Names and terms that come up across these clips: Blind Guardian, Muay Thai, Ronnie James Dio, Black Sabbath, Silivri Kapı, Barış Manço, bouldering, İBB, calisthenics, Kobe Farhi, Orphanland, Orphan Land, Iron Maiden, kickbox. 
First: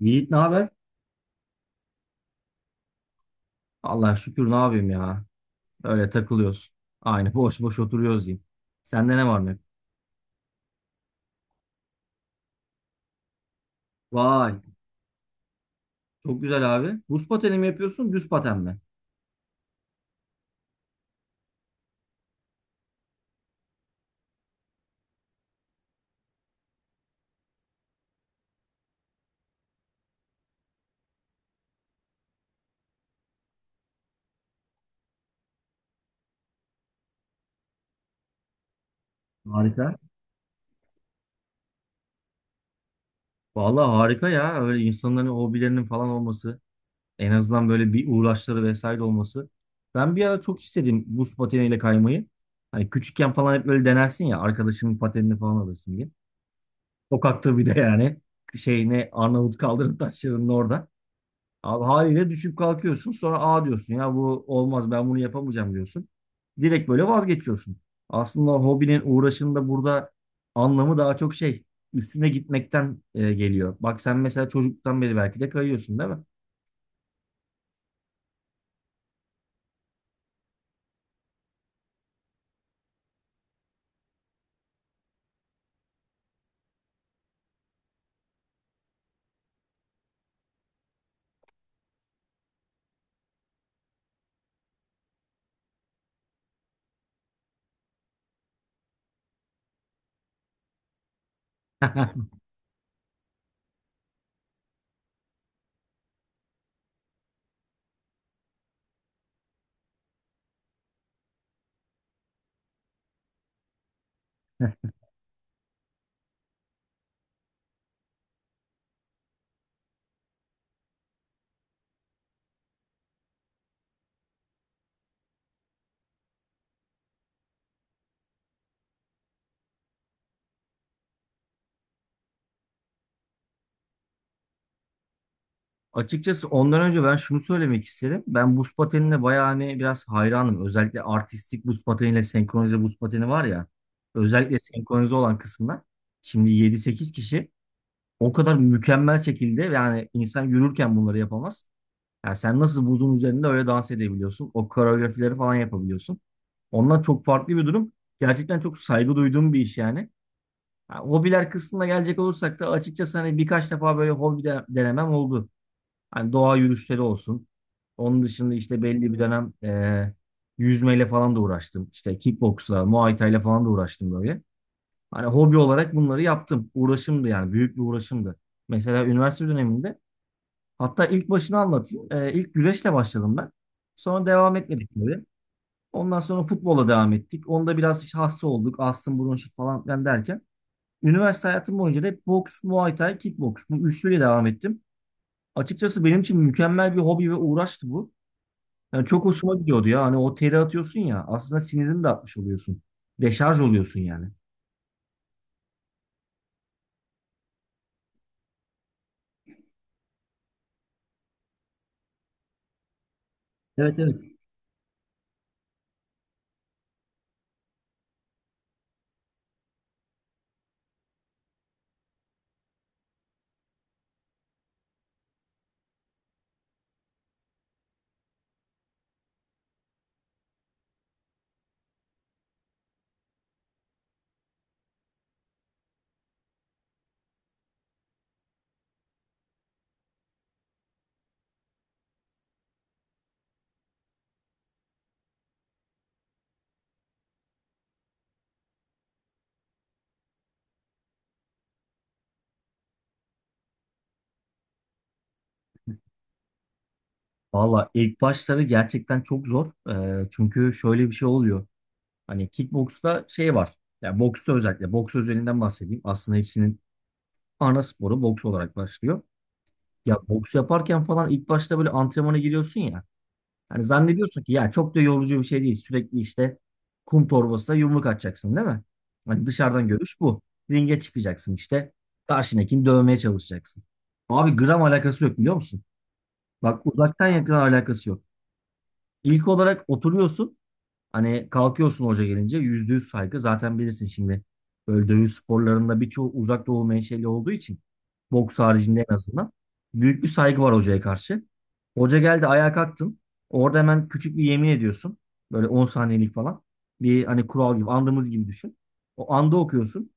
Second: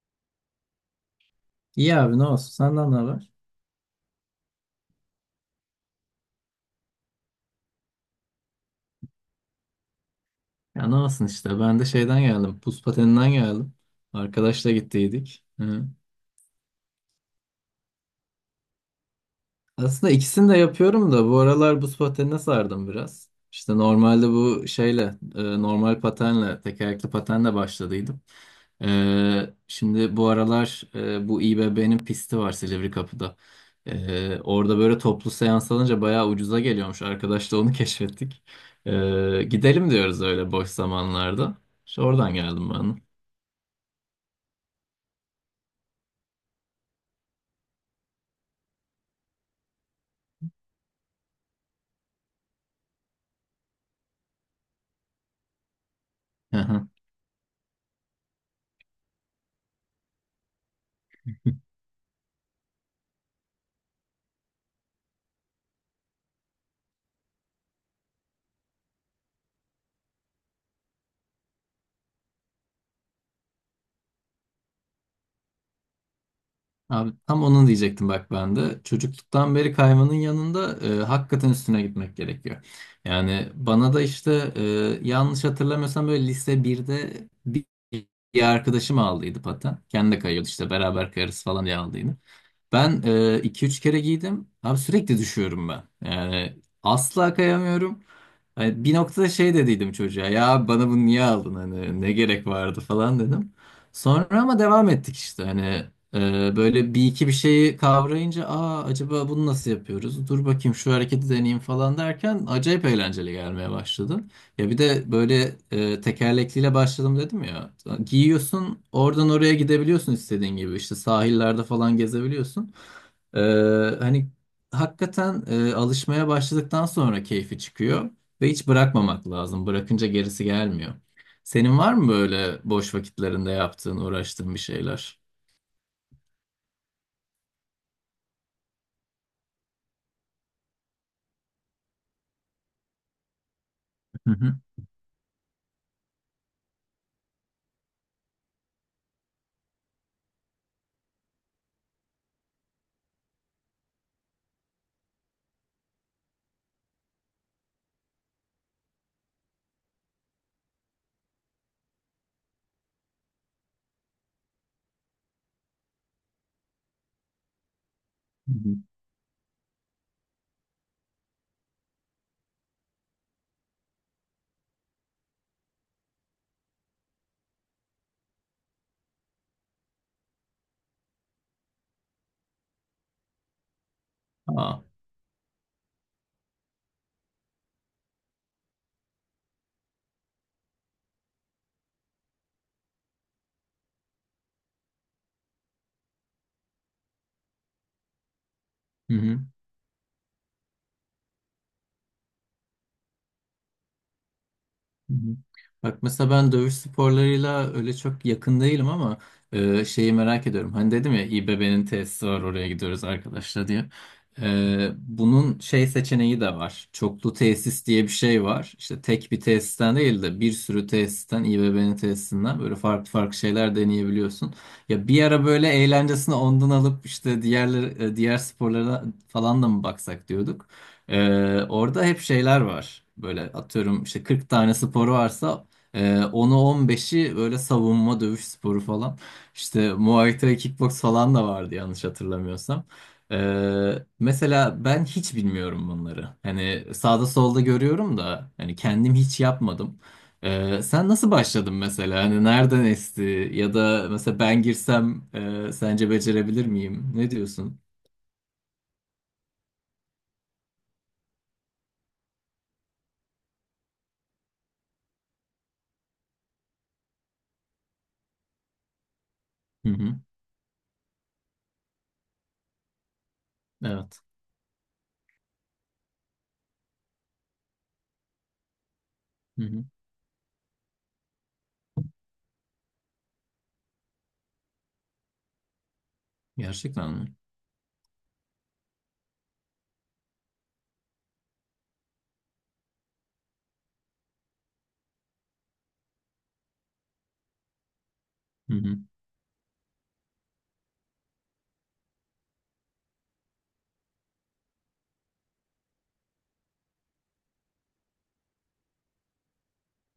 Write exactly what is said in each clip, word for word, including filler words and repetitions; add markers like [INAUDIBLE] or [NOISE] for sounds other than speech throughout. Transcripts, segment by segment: Yiğit, ne haber? İyi abi, ne olsun? Senden ne haber? Allah şükür, ne yapayım ya. Öyle takılıyoruz. Aynı boş boş oturuyoruz diyeyim. Sende ne var ne yok? Ya ne olsun işte. Ben de şeyden geldim. Buz pateninden geldim. Vay, Arkadaşla gittiydik. Hı. çok güzel abi. Buz pateni mi yapıyorsun, düz paten mi? Aslında ikisini de yapıyorum da bu aralar buz patenine sardım biraz. İşte normalde bu şeyle e, normal patenle tekerlekli patenle başladıydım. E, şimdi bu aralar e, bu İBB'nin pisti var Silivri Kapı'da. E, orada böyle toplu seans alınca bayağı ucuza geliyormuş. Arkadaşla onu [LAUGHS] keşfettik. E, gidelim Harika. diyoruz öyle boş zamanlarda. İşte oradan geldim Vallahi harika ya. Öyle insanların hobilerinin falan olması. En azından böyle bir uğraşları vesaire olması. Ben bir ara çok istedim buz pateniyle kaymayı. Hani küçükken falan hep böyle denersin ya, arkadaşının patenini falan alırsın diye. ben. Sokakta bir de yani. Şey, ne, Arnavut kaldırım taşlarının orada. [LAUGHS] Abi haliyle düşüp kalkıyorsun, sonra "A," diyorsun ya, bu olmaz, ben bunu yapamayacağım diyorsun. Direkt böyle vazgeçiyorsun. Aslında hobinin, uğraşının da burada anlamı daha çok şey üstüne gitmekten e, geliyor. Bak sen mesela çocuktan beri belki de kayıyorsun, değil mi? Abi tam onu diyecektim bak ben de. Çocukluktan beri kaymanın yanında e, hakikaten üstüne gitmek gerekiyor. Yani bana da işte e, yanlış hatırlamıyorsam böyle lise birde bir bir arkadaşım aldıydı paten. Kendi de kayıyordu, işte beraber kayarız falan diye aldıydı. Ben e, iki üç kere giydim. Abi sürekli düşüyorum ben. Yani asla kayamıyorum. Hani bir noktada şey dediydim çocuğa, ya bana bunu niye aldın, hani ne [LAUGHS] gerek vardı falan dedim. Sonra ama devam ettik, işte hani ee, böyle bir iki bir şeyi kavrayınca, aa, acaba bunu nasıl yapıyoruz? Dur bakayım şu hareketi deneyeyim falan derken acayip eğlenceli gelmeye başladı. Ya bir de böyle e, tekerlekliyle başladım dedim ya. Giyiyorsun, oradan oraya gidebiliyorsun istediğin gibi, işte sahillerde falan gezebiliyorsun. Ee, hani Hakikaten e, alışmaya başladıktan sonra keyfi çıkıyor ve hiç bırakmamak lazım. Bırakınca gerisi gelmiyor. Senin var mı böyle boş vakitlerinde yaptığın, uğraştığın bir şeyler? Açıkçası ondan önce ben şunu söylemek isterim. Ben buz patenine bayağı hani biraz hayranım. Özellikle artistik buz pateniyle senkronize buz pateni var ya. Özellikle senkronize olan kısmına. Şimdi yedi sekiz kişi, o kadar mükemmel şekilde, yani insan yürürken bunları yapamaz. Yani sen nasıl buzun üzerinde öyle dans edebiliyorsun? O koreografileri falan yapabiliyorsun. Onlar çok farklı bir durum. Gerçekten çok saygı duyduğum bir iş yani. Ha, hobiler kısmına gelecek olursak da açıkçası hani birkaç defa böyle hobi de denemem oldu. Hani doğa yürüyüşleri olsun. Onun Hı dışında hı. işte belli bir dönem e, yüzmeyle falan da uğraştım. İşte kickboksla, muay thai'yle falan da uğraştım böyle. Hani hobi olarak bunları yaptım. Uğraşımdı yani. Büyük bir uğraşımdı. Mesela üniversite döneminde, hatta ilk başını anlatayım. Ee, ilk güreşle başladım ben. Sonra devam Aa. etmedik tabii. Ondan sonra futbola devam ettik. Onda biraz işte hasta olduk. Astım, bronşit falan filan derken. Üniversite hayatım boyunca da hep boks, muay thai, kickboks. Bu üçlüyle devam ettim. Açıkçası benim için mükemmel bir hobi ve uğraştı bu. Yani Hı çok hı. hoşuma gidiyordu ya. Hani o teri atıyorsun ya. Aslında sinirini de atmış oluyorsun. Deşarj oluyorsun yani. Hı hı. Bak mesela ben dövüş sporlarıyla öyle çok yakın değilim ama e, şeyi merak ediyorum. Hani dedim ya, İBB'nin tesisi var, oraya gidiyoruz arkadaşlar diye. Evet, evet. E, bunun şey seçeneği de var. Çoklu tesis diye bir şey var. İşte tek bir tesisten değil de bir sürü tesisten, İBB'nin tesisinden böyle farklı farklı şeyler deneyebiliyorsun. Ya bir ara böyle eğlencesini ondan alıp işte diğer diğer sporlara falan da mı baksak diyorduk. Ee, orada hep şeyler var. Böyle atıyorum, işte kırk tane sporu varsa e, onu on beşi böyle savunma dövüş sporu falan. İşte Muay Thai, kickbox falan da vardı yanlış hatırlamıyorsam. Ee, Mesela ben hiç bilmiyorum bunları. Hani sağda solda görüyorum da hani kendim hiç yapmadım. Ee, sen nasıl başladın mesela? Hani nereden esti? Ya da mesela ben girsem e, sence becerebilir miyim? Ne diyorsun? Valla ilk başları gerçekten çok zor. Ee, çünkü şöyle bir şey oluyor. Hani kickboksta şey var. Yani boksta özellikle. Boks özelinden bahsedeyim. Aslında hepsinin ana sporu boks olarak başlıyor. Hı Ya hı. boks yaparken falan ilk başta böyle antrenmana giriyorsun ya. Hani Evet. zannediyorsun ki ya çok da yorucu bir şey değil. Sürekli işte kum torbasına yumruk atacaksın, değil mi? Hani Hı hı. dışarıdan görüş bu. Ringe çıkacaksın işte. Karşındakini dövmeye çalışacaksın. Abi gram alakası yok, biliyor musun? Bak Gerçekten uzaktan mi? yakın alakası yok. İlk olarak oturuyorsun. Hani kalkıyorsun hoca gelince. Yüzde yüz saygı. Zaten bilirsin şimdi. Böyle dövüş sporlarında birçoğu uzak doğu menşeli olduğu için. Boks Hı hı. haricinde en azından. Büyük bir saygı var hocaya karşı. Hoca geldi, ayağa kalktın. Orada hemen küçük bir yemin ediyorsun. Böyle on saniyelik falan. Bir hani kural gibi, andımız gibi düşün. O anda okuyorsun.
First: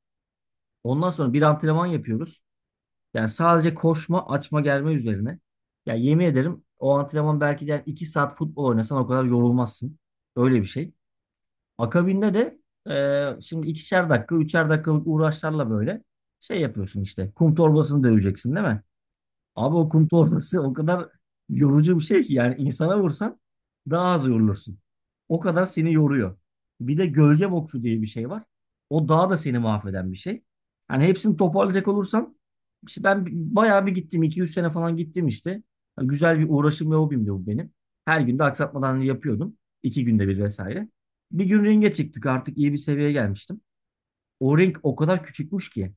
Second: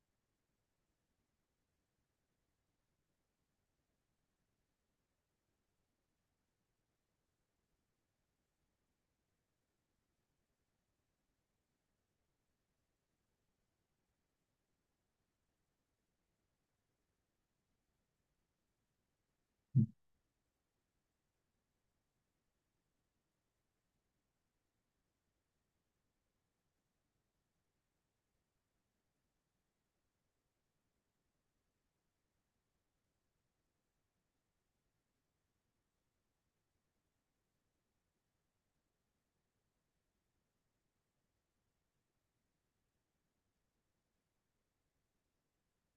Ondan sonra bir antrenman yapıyoruz. Yani sadece koşma, açma, germe üzerine. Ya yemin ederim, o antrenman belki de yani iki saat futbol oynasan o kadar yorulmazsın. Öyle bir şey. Akabinde de e, şimdi ikişer dakika, üçer dakikalık uğraşlarla böyle şey yapıyorsun işte. Kum torbasını döveceksin, değil mi? Abi o kum torbası o kadar yorucu bir şey ki, yani insana vursan daha az yorulursun. O kadar seni yoruyor. Bir de gölge boksu diye bir şey var. O daha da seni mahveden bir şey. Hani hepsini toparlayacak olursam, işte ben bayağı bir gittim. iki üç sene falan gittim işte. Yani güzel bir uğraşım ve hobimdi bu benim. Her gün de aksatmadan yapıyordum. iki günde bir vesaire. Bir gün ringe çıktık, artık iyi bir seviyeye gelmiştim. O ring o kadar küçükmüş ki.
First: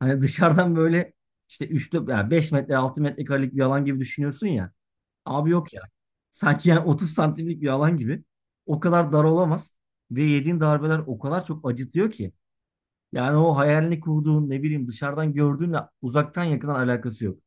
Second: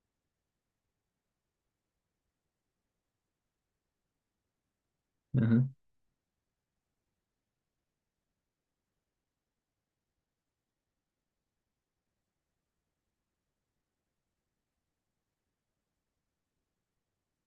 Hani dışarıdan böyle işte üç ya beş metre, altı metrekarelik bir alan gibi düşünüyorsun ya. Abi Aha. yok ya. Sanki yani otuz santimlik bir alan gibi. O kadar dar olamaz. Ve yediğin darbeler o kadar çok acıtıyor ki. Yani o hayalini kurduğun, ne bileyim, dışarıdan gördüğünle uzaktan yakından alakası yok.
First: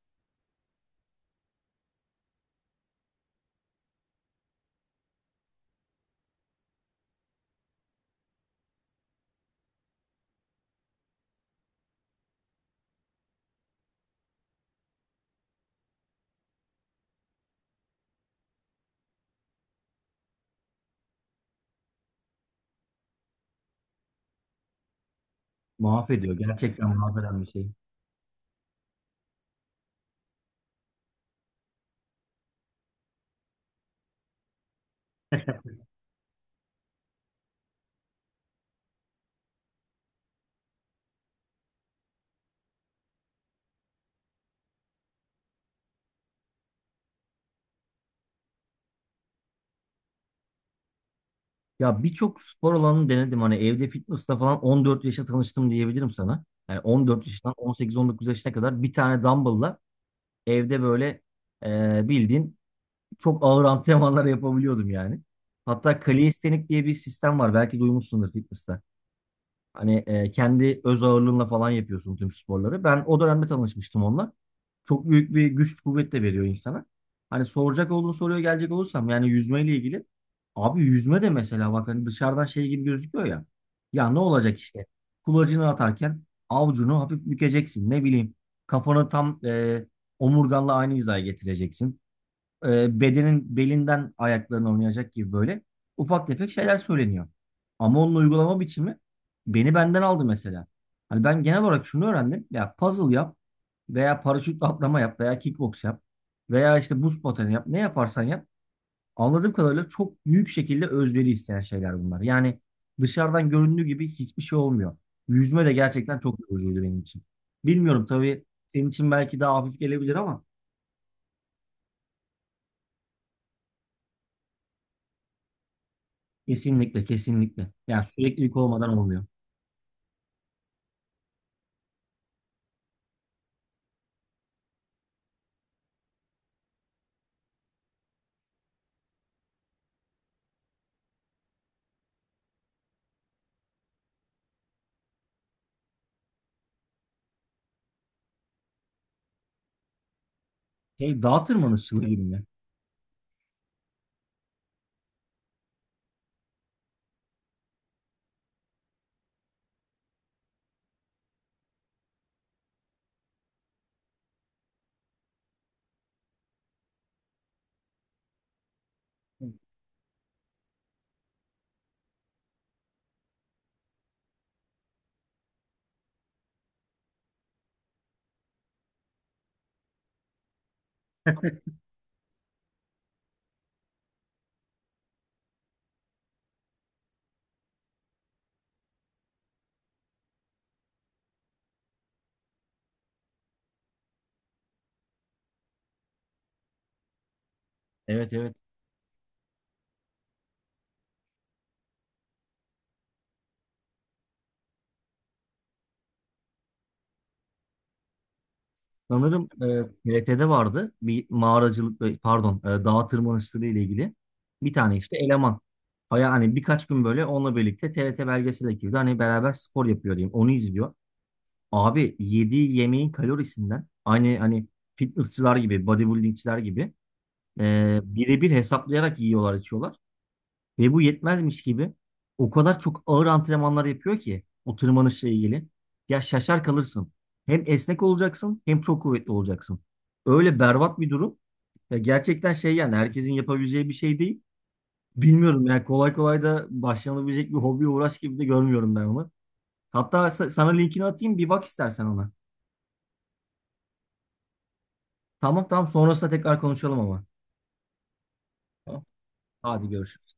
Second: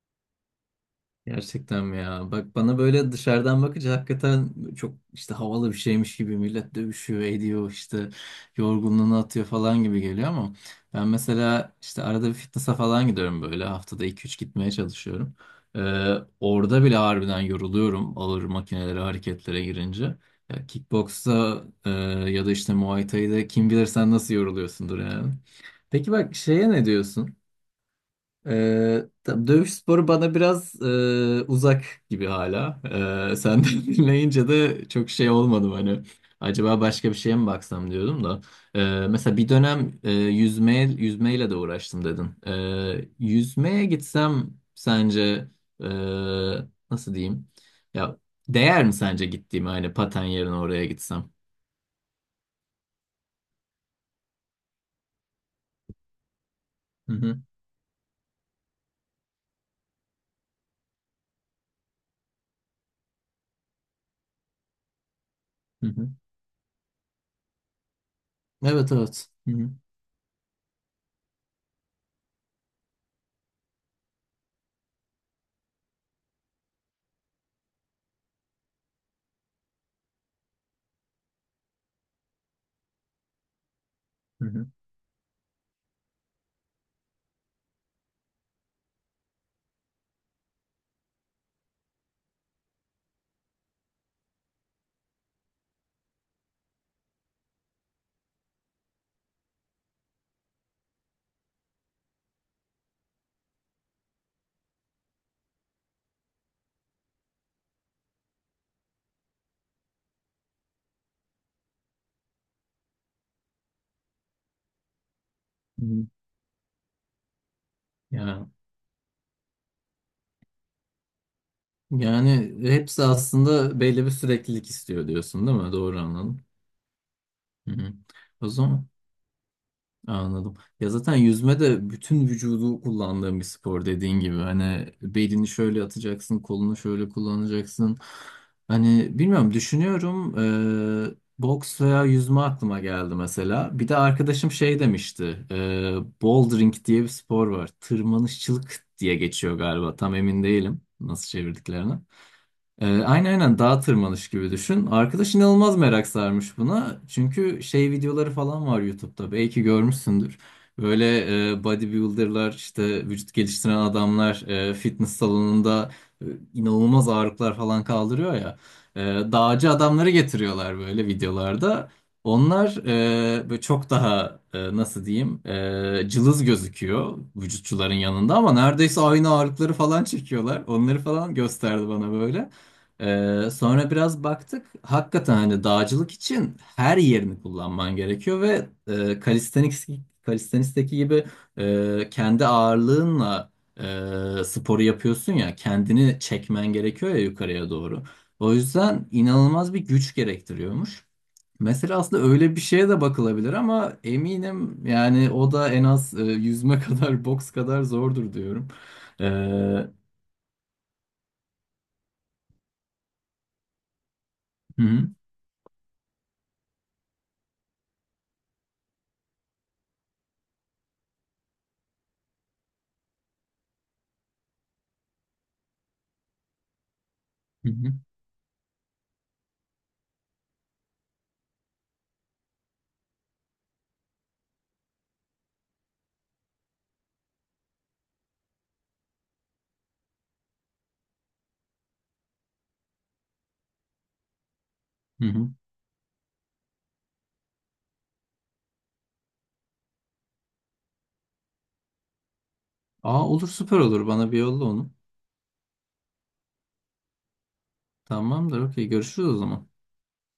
Gerçekten mi ya? Bak, bana böyle dışarıdan bakınca hakikaten çok işte havalı bir şeymiş gibi, millet dövüşüyor, ediyor, işte yorgunluğunu atıyor falan gibi geliyor ama ben mesela işte arada bir fitness'a falan gidiyorum, böyle haftada iki üç gitmeye çalışıyorum. Ee, Orada bile harbiden yoruluyorum ağır makinelere, hareketlere girince. Ya kickboksta e, ya da işte Muay Thai'de kim bilir sen nasıl yoruluyorsundur yani. Peki bak Mahvediyor. şeye ne Gerçekten diyorsun? mahveden bir şey. Ee, tam dövüş sporu bana biraz e, uzak gibi hala. Ee, senden [LAUGHS] dinleyince de çok şey olmadım hani. Acaba başka bir şeye mi baksam diyordum da. Ee, mesela bir dönem e, yüzmeye, yüzmeyle de uğraştım dedin. Ee, yüzmeye gitsem sence e, nasıl diyeyim? Ya değer mi sence, gittiğim hani paten yerine oraya gitsem? Ya birçok spor alanını denedim. Hani evde fitness'la falan on dört yaşa tanıştım diyebilirim sana. Yani Hı on dört hı, yaşından on sekiz on dokuz yaşına kadar bir tane dumbbell'la evde böyle e, bildiğin çok ağır antrenmanlar yapabiliyordum yani. hı Hatta hı. kalistenik diye bir sistem var. Belki duymuşsundur fitness'ta. Evet evet. Hı hı, Hani e, kendi öz ağırlığınla falan yapıyorsun tüm sporları. Ben o dönemde tanışmıştım onunla. Çok büyük bir güç kuvvet de veriyor insana. Hani soracak olduğun soruya gelecek olursam yani yüzmeyle ilgili. Abi yüzme de mesela, bak, hani dışarıdan şey gibi gözüküyor ya. Ya ne hı olacak hı, işte? Kulacını atarken avucunu hafif bükeceksin. Ne bileyim, kafanı tam e, omurganla aynı hizaya getireceksin, e, bedenin belinden ayaklarına oynayacak gibi böyle ufak tefek şeyler söyleniyor. Ama onun uygulama biçimi beni benden aldı mesela. Hani ben genel olarak şunu öğrendim. Ya puzzle yap, veya paraşütle atlama yap, veya kickbox yap, veya işte buz pateni yap. Ne yaparsan yap. Anladığım kadarıyla çok büyük şekilde özveri isteyen şeyler bunlar. Yani dışarıdan göründüğü gibi hiçbir şey olmuyor. Yüzme de hı hı. gerçekten çok yorucuydu benim için. Bilmiyorum tabii, Ya senin için belki daha hafif gelebilir ama. yani hepsi aslında belli bir süreklilik istiyor diyorsun değil mi? Doğru anladım. Kesinlikle, kesinlikle. Hı hı. Yani O süreklilik zaman olmadan olmuyor. anladım. Ya zaten yüzme de bütün vücudu kullandığın bir spor dediğin gibi. Hani belini şöyle atacaksın, kolunu şöyle kullanacaksın. Hani bilmiyorum, düşünüyorum. Eee, boks veya yüzme aklıma geldi mesela. Bir de arkadaşım şey demişti. eee Bouldering diye bir spor var. Tırmanışçılık diye geçiyor galiba. Tam emin değilim Şey, nasıl dağ çevirdiklerine. tırmanışçılığı gibi mi? Ee, aynen aynen dağ tırmanış gibi düşün. Arkadaş inanılmaz merak sarmış buna. Çünkü şey videoları falan var YouTube'da. Belki görmüşsündür. Böyle e, bodybuilder'lar, işte vücut geliştiren adamlar e, fitness salonunda e, inanılmaz ağırlıklar falan kaldırıyor ya. E, Dağcı adamları getiriyorlar böyle videolarda. Onlar e, böyle çok daha e, nasıl diyeyim, e, cılız gözüküyor vücutçuların yanında ama neredeyse aynı ağırlıkları falan çekiyorlar. Onları falan gösterdi bana böyle. Ee, sonra biraz baktık. Hakikaten hani dağcılık için her yerini kullanman gerekiyor ve e, calisthenics, calisthenics'teki gibi e, kendi ağırlığınla e, sporu yapıyorsun, ya kendini çekmen gerekiyor ya yukarıya doğru. Evet, O evet. yüzden inanılmaz bir güç gerektiriyormuş. Mesela aslında öyle bir şeye de bakılabilir ama eminim yani o da en az e, yüzme [LAUGHS] kadar, boks kadar zordur diyorum. Ee, Sanırım e, hı T R T'de vardı bir mağaracılık, e, pardon, e, dağ tırmanışçılığı ile ilgili bir tane hı işte eleman. Aya hani birkaç gün böyle onunla birlikte T R T belgesel ekibinde hani beraber spor yapıyor diyeyim. Onu izliyor. Abi yediği yemeğin kalorisinden aynı hani fitnessçılar gibi, bodybuildingçiler gibi hı, hı e, birebir hesaplayarak yiyorlar içiyorlar. Ve bu yetmezmiş gibi o kadar çok ağır antrenmanlar yapıyor ki o tırmanışla ilgili. Ya şaşar kalırsın. Hem esnek olacaksın, hem çok kuvvetli olacaksın. Öyle berbat bir durum. Ya gerçekten şey, yani herkesin yapabileceği bir şey değil. hı, hı Bilmiyorum yani, kolay kolay da başlanabilecek bir hobi uğraş gibi de görmüyorum ben onu. Hatta sa- sana linkini atayım, bir bak istersen ona. Aa, olur, süper olur. Bana bir yolla onu. Tamam, tamam, sonrasında tekrar konuşalım ama. Tamamdır. Okey. Tamam. Görüşürüz o zaman. Hadi görüşürüz.